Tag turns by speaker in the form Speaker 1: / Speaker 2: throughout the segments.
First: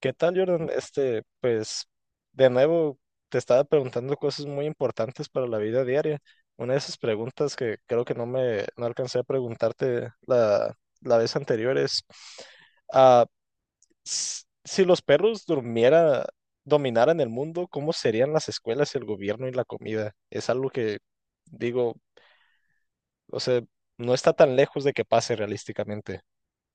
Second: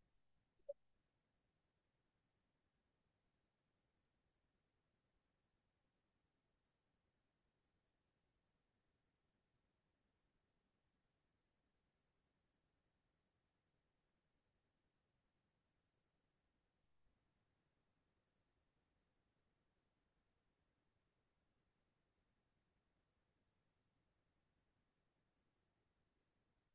Speaker 1: ¿Qué tal, Jordan? De nuevo, te estaba preguntando cosas muy importantes para la vida diaria. Una de esas preguntas que creo que no alcancé a preguntarte la vez anterior es, ah, si los perros dominaran el mundo, ¿cómo serían las escuelas, el gobierno y la comida? Es algo que digo, o sea, no está tan lejos de que pase realísticamente.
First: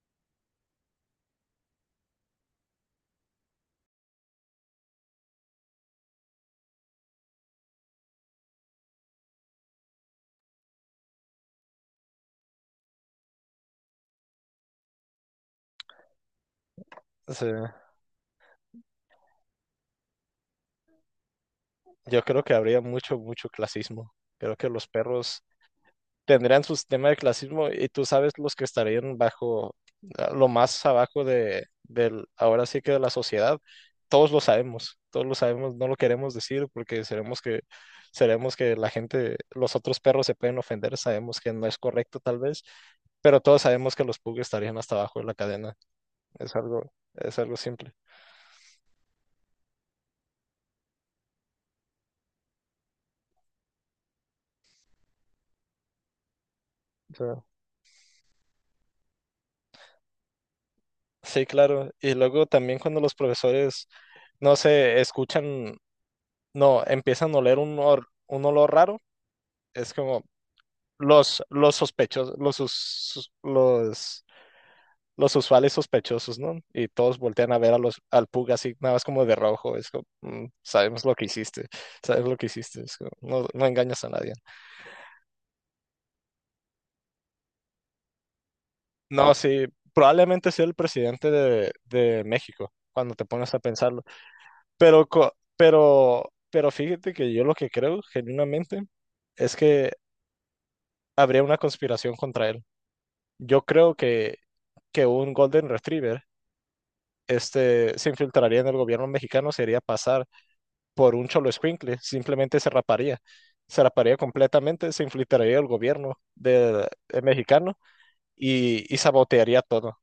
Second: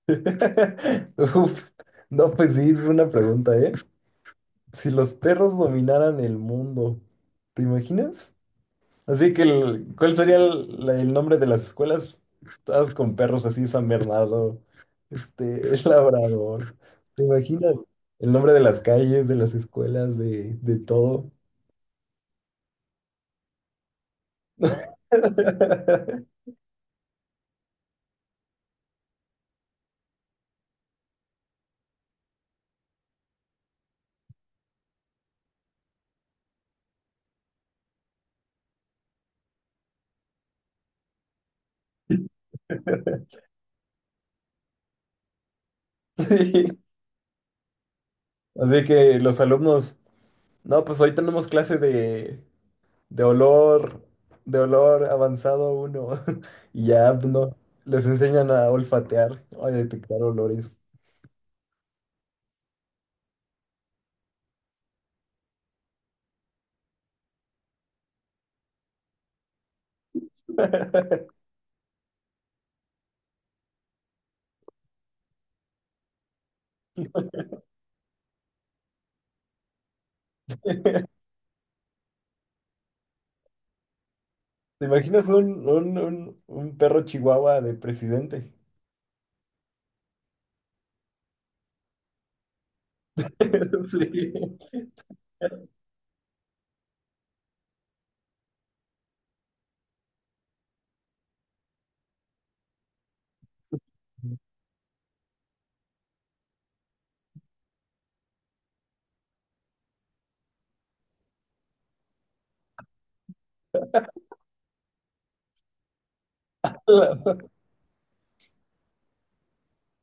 Speaker 2: Uf, no, pues sí, es una pregunta, ¿eh? Si los perros dominaran el mundo, ¿te imaginas? Así que, ¿cuál sería el nombre de las escuelas? Todas con perros así, San Bernardo, este, el Labrador. ¿Te
Speaker 1: O
Speaker 2: imaginas?
Speaker 1: sea,
Speaker 2: El nombre de las calles, de las escuelas, de todo.
Speaker 1: yo creo que habría mucho, mucho clasismo. Creo que los perros tendrían su sistema de clasismo y tú sabes los que estarían bajo, ah, lo más abajo ahora sí que de la sociedad, todos lo sabemos, no lo queremos decir porque seremos que la gente, los otros perros se pueden ofender, sabemos que no es correcto tal vez, pero todos sabemos que los pugs estarían hasta abajo de la cadena,
Speaker 2: Sí.
Speaker 1: es algo simple.
Speaker 2: Así que los alumnos, no, pues hoy tenemos clases de olor, de olor avanzado uno. Y ya,
Speaker 1: O
Speaker 2: pues,
Speaker 1: sea,
Speaker 2: no, les enseñan a olfatear, a detectar olores.
Speaker 1: sí, claro, y luego también cuando los profesores, no sé, escuchan, no, empiezan a oler un olor raro. Es como los sospechosos, los, sus- sus- los usuales sospechosos, ¿no? Y todos voltean a ver a al Pug así, nada más como de rojo. Es como, "Mm, sabemos lo que hiciste, sabes lo que hiciste". Es como, no, no engañas a nadie.
Speaker 2: ¿Te imaginas un perro chihuahua de presidente?
Speaker 1: No, sí, probablemente sea el presidente de México, cuando te pones a pensarlo.
Speaker 2: Sí.
Speaker 1: Pero fíjate que yo lo que creo, genuinamente, es que habría una conspiración contra él. Yo creo que, que un Golden Retriever, este, se infiltraría en el gobierno mexicano, se iría a pasar por un cholo escuincle, simplemente se raparía completamente, se infiltraría el gobierno de mexicano y sabotearía todo,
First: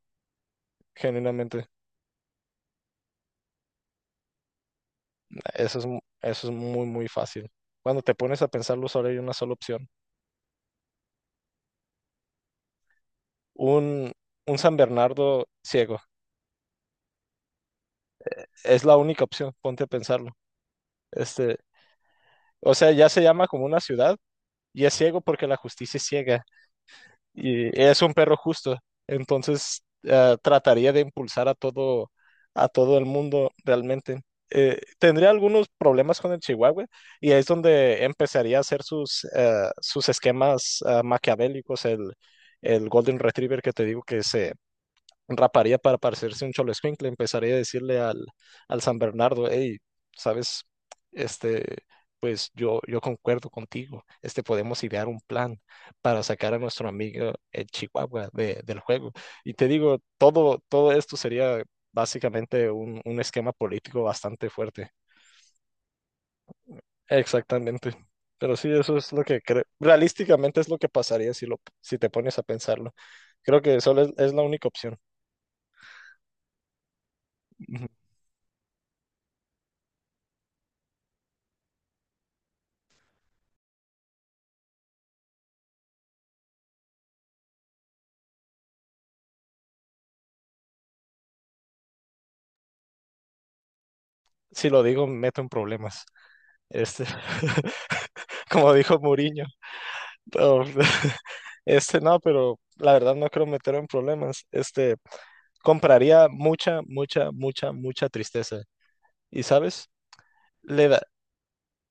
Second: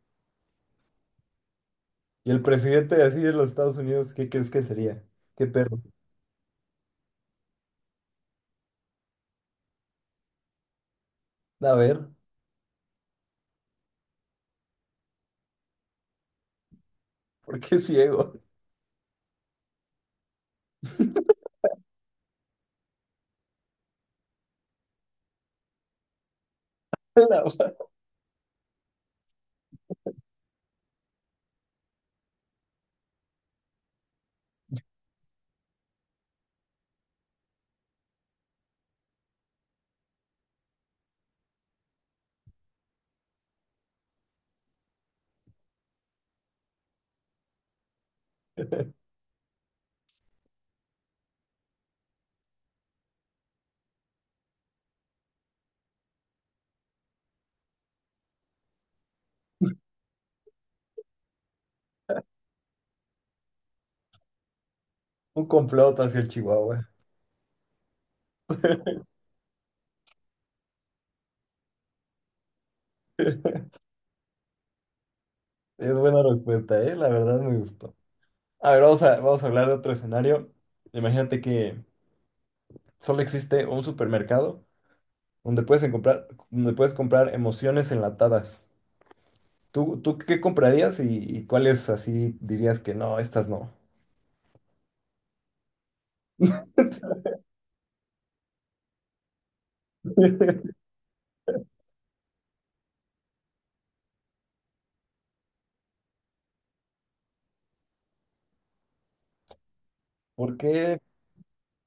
Speaker 1: genuinamente.
Speaker 2: Y el presidente así de los Estados Unidos, ¿qué crees que sería? ¿Qué perro?
Speaker 1: Eso es muy, muy fácil. Cuando te pones a pensarlo, solo hay una sola opción.
Speaker 2: A ver,
Speaker 1: Un, un San Bernardo ciego.
Speaker 2: ¿por qué ciego?
Speaker 1: Es la única opción, ponte a pensarlo. Este, o sea, ya se llama como una ciudad y es ciego porque la justicia es ciega.
Speaker 2: La
Speaker 1: Y
Speaker 2: madre.
Speaker 1: es un perro justo. Entonces, ah, trataría de impulsar a todo el mundo realmente. Tendría algunos problemas con el Chihuahua y ahí es donde empezaría a hacer sus, sus esquemas, ah, maquiavélicos. El Golden Retriever que te digo que se raparía para parecerse un cholo escuincle, empezaría a decirle al San Bernardo, hey, sabes, este, yo concuerdo contigo, este, podemos idear un plan para sacar a nuestro amigo el Chihuahua del juego. Y te digo, todo, todo esto sería básicamente un esquema político bastante fuerte.
Speaker 2: Un complot hacia el Chihuahua.
Speaker 1: Exactamente. Pero sí, eso es lo que creo. Realísticamente es lo que pasaría si te pones a pensarlo. Creo que solo es la única opción.
Speaker 2: Es buena respuesta, ¿eh? La verdad me gustó. A ver, vamos a hablar de otro escenario. Imagínate que solo existe un supermercado donde puedes comprar emociones enlatadas. ¿Tú qué comprarías y cuáles así dirías que no, estas no?
Speaker 1: Si lo digo, me meto en problemas. Este, como dijo Mourinho. No, este no, pero la verdad no creo meter en problemas. Este, compraría mucha, mucha, mucha, mucha tristeza. ¿Y sabes?
Speaker 2: ¿Por
Speaker 1: Le da,
Speaker 2: qué?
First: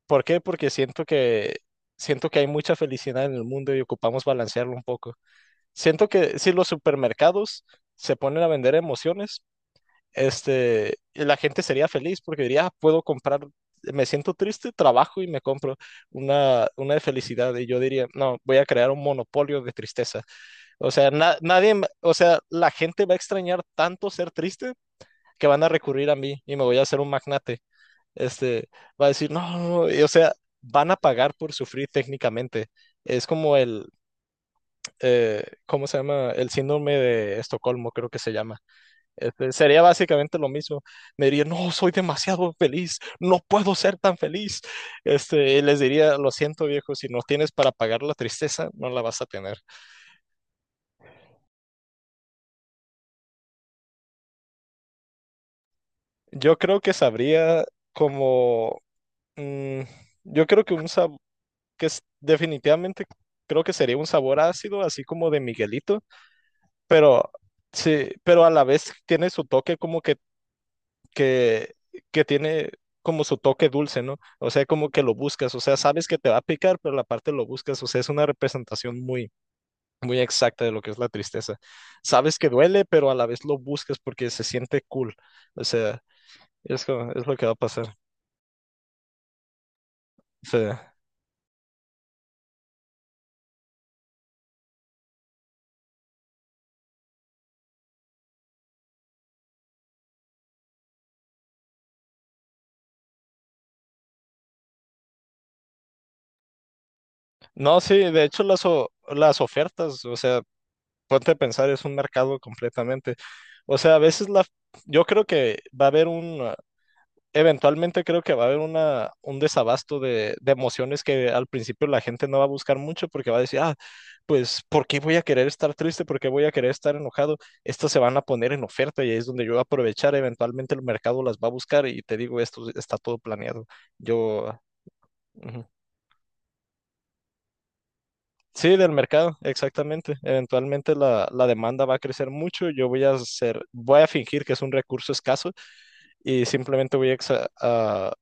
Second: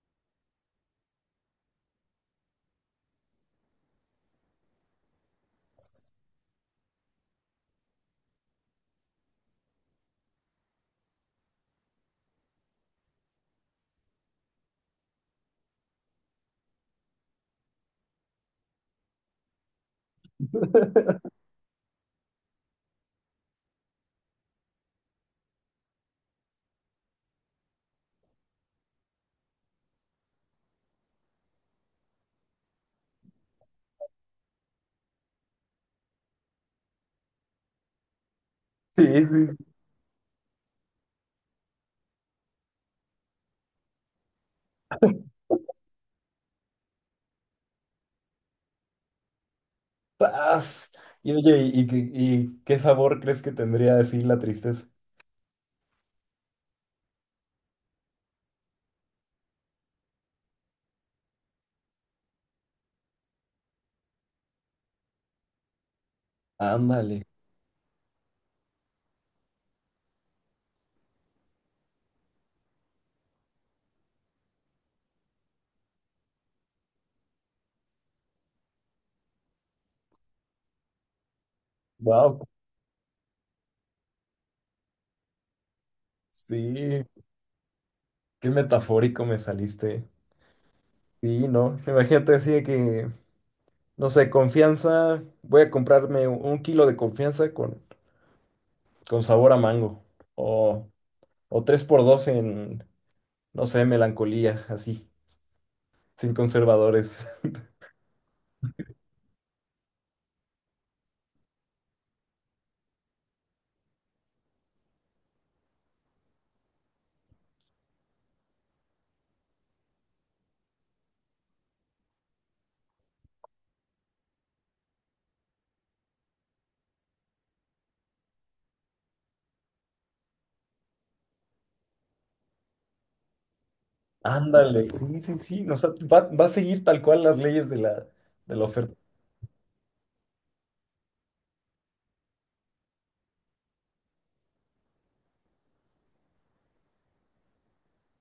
Speaker 1: ¿por qué? Porque siento que hay mucha felicidad en el mundo y ocupamos balancearlo un poco. Siento que si los supermercados se ponen a vender emociones, este, la gente sería feliz porque diría, "Ah, puedo comprar, me siento triste, trabajo y me compro una de felicidad". Y yo diría, no, voy a crear un monopolio de tristeza. O sea, na- nadie, me- o sea, la gente va a extrañar tanto ser triste que van a recurrir a mí y me voy a hacer un magnate. Este, va a decir, no, no, y, o sea, van a pagar por sufrir técnicamente. Es como el, ¿cómo se llama? El síndrome de Estocolmo, creo que se llama.
Speaker 2: Sí,
Speaker 1: Este,
Speaker 2: sí.
Speaker 1: sería básicamente lo mismo. Me diría, no, soy demasiado feliz, no puedo ser tan feliz. Este, y les diría, lo siento, viejo, si no tienes para pagar la tristeza, no la vas a tener.
Speaker 2: ¡Paz! Y oye, ¿y qué sabor crees que tendría así la tristeza?
Speaker 1: Yo creo que sabría como, mm, yo creo que un sabor, definitivamente creo que sería un sabor ácido, así como de Miguelito,
Speaker 2: Ándale.
Speaker 1: pero sí, pero a la vez tiene su toque como que, que tiene como su toque dulce, ¿no? O sea, como que lo buscas, o sea, sabes que te va a picar, pero la parte lo buscas, o sea, es una representación muy, muy exacta de lo que es la tristeza. Sabes
Speaker 2: Wow.
Speaker 1: que duele, pero a la vez lo buscas porque se siente cool, o sea,
Speaker 2: Sí,
Speaker 1: es lo que va a pasar.
Speaker 2: qué metafórico me saliste.
Speaker 1: O sea,
Speaker 2: Sí, no. Imagínate así de que, no sé, confianza. Voy a comprarme un kilo de confianza con sabor a mango. O O tres por dos en, no sé, melancolía, así, sin conservadores.
Speaker 1: no, sí, de hecho las ofertas, o sea, ponte a pensar, es un mercado completamente. O sea, a veces la, yo creo que va a haber un, eventualmente creo que va a haber una, un desabasto de emociones que al principio la gente no va a buscar mucho porque va a decir, ah, pues, ¿por qué voy a querer estar triste? ¿Por qué voy a querer estar enojado? Estas se van a poner en oferta y ahí es donde yo voy a aprovechar, eventualmente el mercado las va a buscar y te digo, esto está todo planeado. Yo,
Speaker 2: Ándale, sí, sí, sí.
Speaker 1: ujú.
Speaker 2: No, o sea, va a seguir tal cual las leyes de la
Speaker 1: Sí, del
Speaker 2: oferta.
Speaker 1: mercado, exactamente. Eventualmente la demanda va a crecer mucho, yo voy a hacer, voy a fingir que es un recurso escaso y simplemente voy a,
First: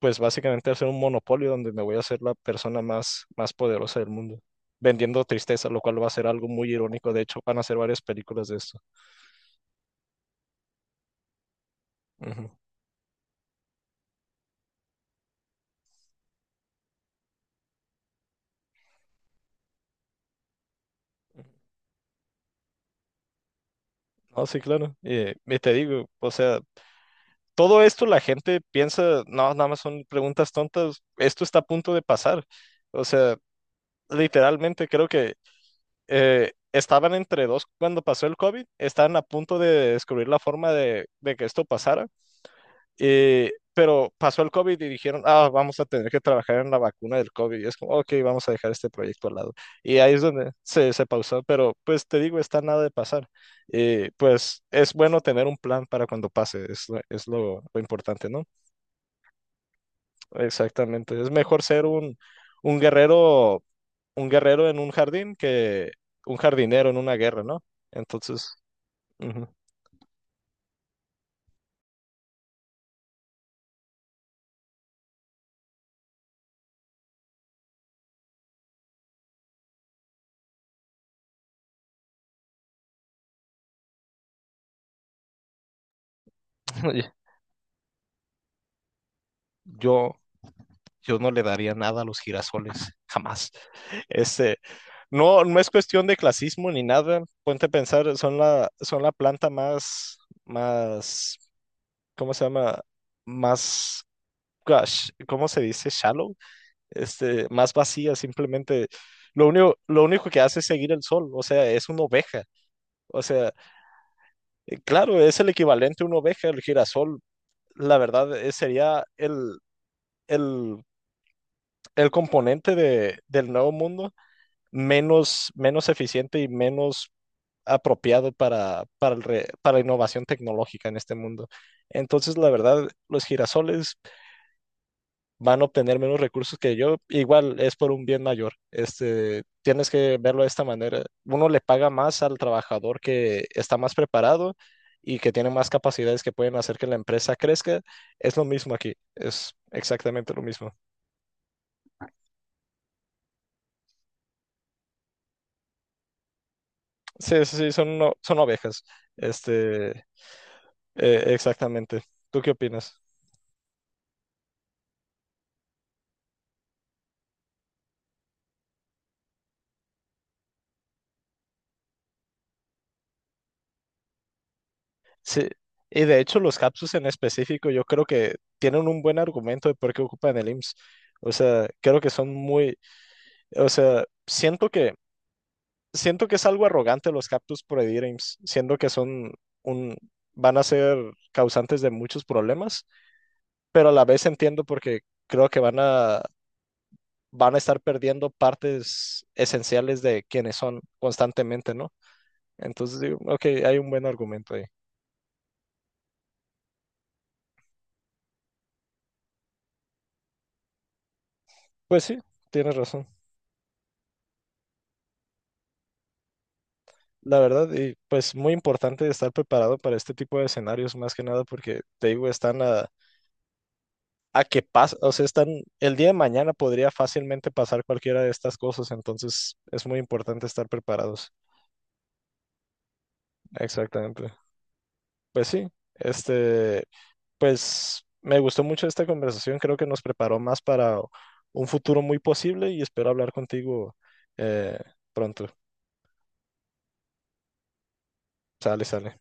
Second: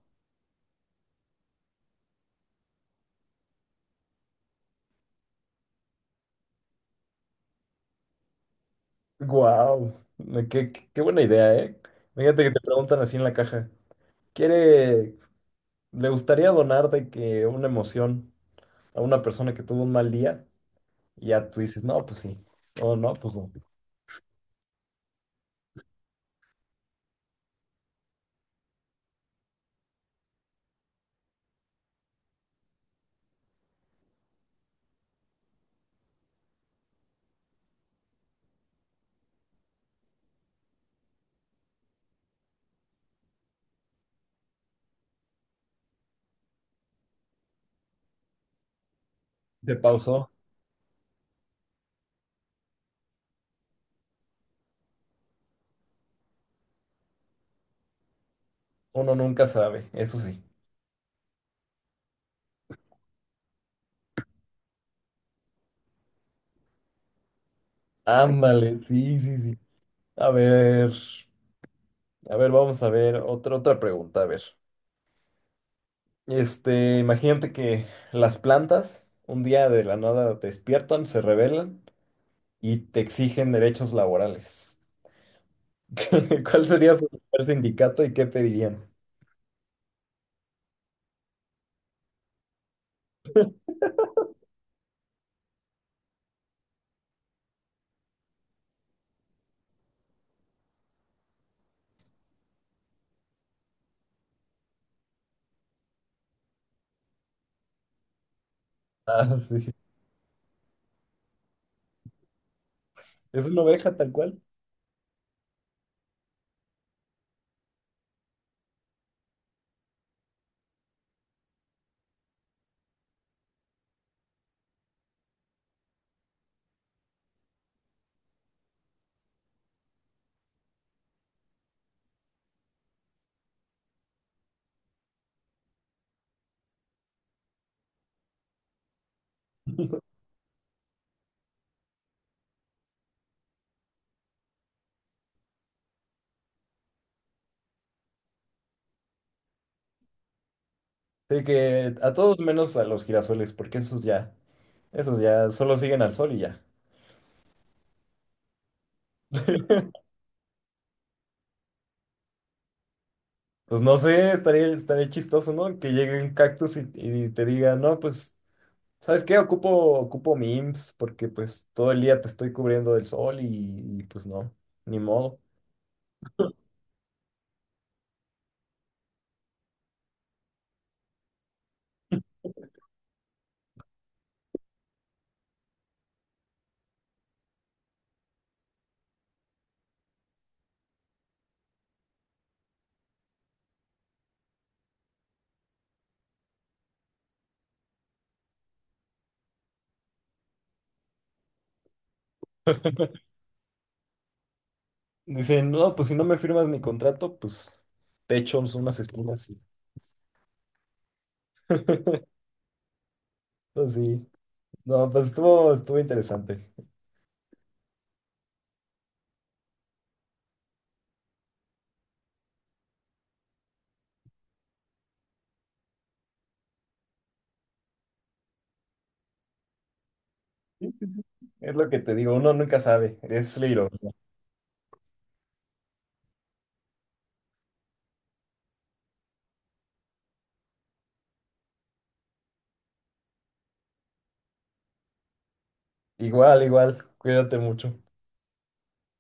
Speaker 1: pues básicamente hacer un monopolio donde me voy a hacer la persona más, más poderosa del mundo, vendiendo tristeza, lo cual va a ser algo muy irónico. De hecho, van a hacer varias películas de esto.
Speaker 2: Wow, qué buena idea, ¿eh? Fíjate
Speaker 1: Ujú.
Speaker 2: que te preguntan así en la caja. ¿Quiere, le gustaría donar de que una emoción a una persona que tuvo un mal día? Y ya tú dices, no, pues sí. O no, pues no.
Speaker 1: No, sí, claro. Y te digo, o sea, todo esto la gente piensa, no, nada más son preguntas tontas, esto está a punto de pasar. O sea, literalmente creo que, estaban entre dos cuando pasó el COVID, estaban a punto de descubrir la forma de que esto pasara. Pero pasó el COVID y dijeron, ah, vamos a tener que trabajar en la vacuna del COVID. Y es como, ok, vamos a dejar este proyecto al lado.
Speaker 2: Se
Speaker 1: Y ahí es
Speaker 2: pausó.
Speaker 1: donde se pausó, pero pues te digo, está nada de pasar. Pues es bueno tener un plan para cuando pase, lo importante, ¿no?
Speaker 2: Uno nunca sabe, eso sí.
Speaker 1: Exactamente. Es mejor ser un guerrero, un guerrero en un jardín que un jardinero en una guerra, ¿no? Entonces,
Speaker 2: Ándale, sí, sí,
Speaker 1: ujú.
Speaker 2: sí. A ver. A ver, vamos a ver otra pregunta. A ver, imagínate que las plantas un día de la nada despiertan, se rebelan y te exigen derechos laborales. ¿Cuál sería su primer sindicato y qué pedirían?
Speaker 1: Yo, yo no le daría nada a los girasoles, jamás. Este, no, no es cuestión de clasismo ni nada. Ponte a pensar, son la planta más, más, ¿cómo se llama? Más, gosh, ¿cómo se dice? Shallow, este, más vacía, simplemente.
Speaker 2: Ah, sí.
Speaker 1: Lo único que hace es seguir el sol, o sea, es una oveja. O
Speaker 2: Es
Speaker 1: sea,
Speaker 2: una oveja tal cual.
Speaker 1: claro, es el equivalente a una oveja, el girasol. La verdad, sería el, el componente del nuevo mundo menos, menos eficiente y menos apropiado para innovación tecnológica en este mundo. Entonces, la verdad, los girasoles van a obtener menos recursos que yo. Igual es por un bien mayor. Este, tienes que verlo de esta manera. Uno le paga más al trabajador que está más preparado y que tiene más capacidades que pueden hacer que la empresa crezca. Es lo mismo aquí. Es exactamente lo mismo.
Speaker 2: Sí, que a todos menos a los girasoles, porque esos ya solo siguen al sol y ya.
Speaker 1: Sí, sí, sí, son ovejas. Este, exactamente. ¿Tú qué opinas?
Speaker 2: Pues no sé, estaría chistoso, ¿no? Que llegue un cactus y te diga, no, pues. ¿Sabes qué? Ocupo mi IMSS porque pues todo el día te estoy cubriendo del sol y, pues no, ni modo.
Speaker 1: Sí, y de hecho los Capsus en específico yo creo que tienen un buen argumento de por qué ocupan el IMSS. O sea, creo que son muy, o sea, siento que es algo arrogante los Capsus prohibir IMSS, siendo que son un, van a ser causantes de muchos problemas, pero a la vez entiendo porque creo que van a van a estar perdiendo partes esenciales de quienes son constantemente, ¿no? Entonces digo, ok, hay un buen argumento ahí.
Speaker 2: Dicen, no, pues si no me firmas mi contrato, pues te echo unas espinas.
Speaker 1: Pues sí, tienes razón.
Speaker 2: Pues sí, no, pues estuvo interesante.
Speaker 1: La verdad, y pues muy importante estar preparado para este tipo de escenarios, más que nada, porque te digo, están a que pasa, o sea, están, el día de mañana podría fácilmente pasar cualquiera de estas cosas, entonces es muy importante estar
Speaker 2: Sí, sí,
Speaker 1: preparados.
Speaker 2: sí. Es lo que te digo, uno nunca sabe, es la ironía.
Speaker 1: Exactamente. Pues sí, este, pues me gustó mucho esta conversación, creo que nos preparó más para un futuro muy posible y espero hablar contigo, eh, pronto.
Speaker 2: Igual, igual, cuídate mucho.
Speaker 1: Sale, sale.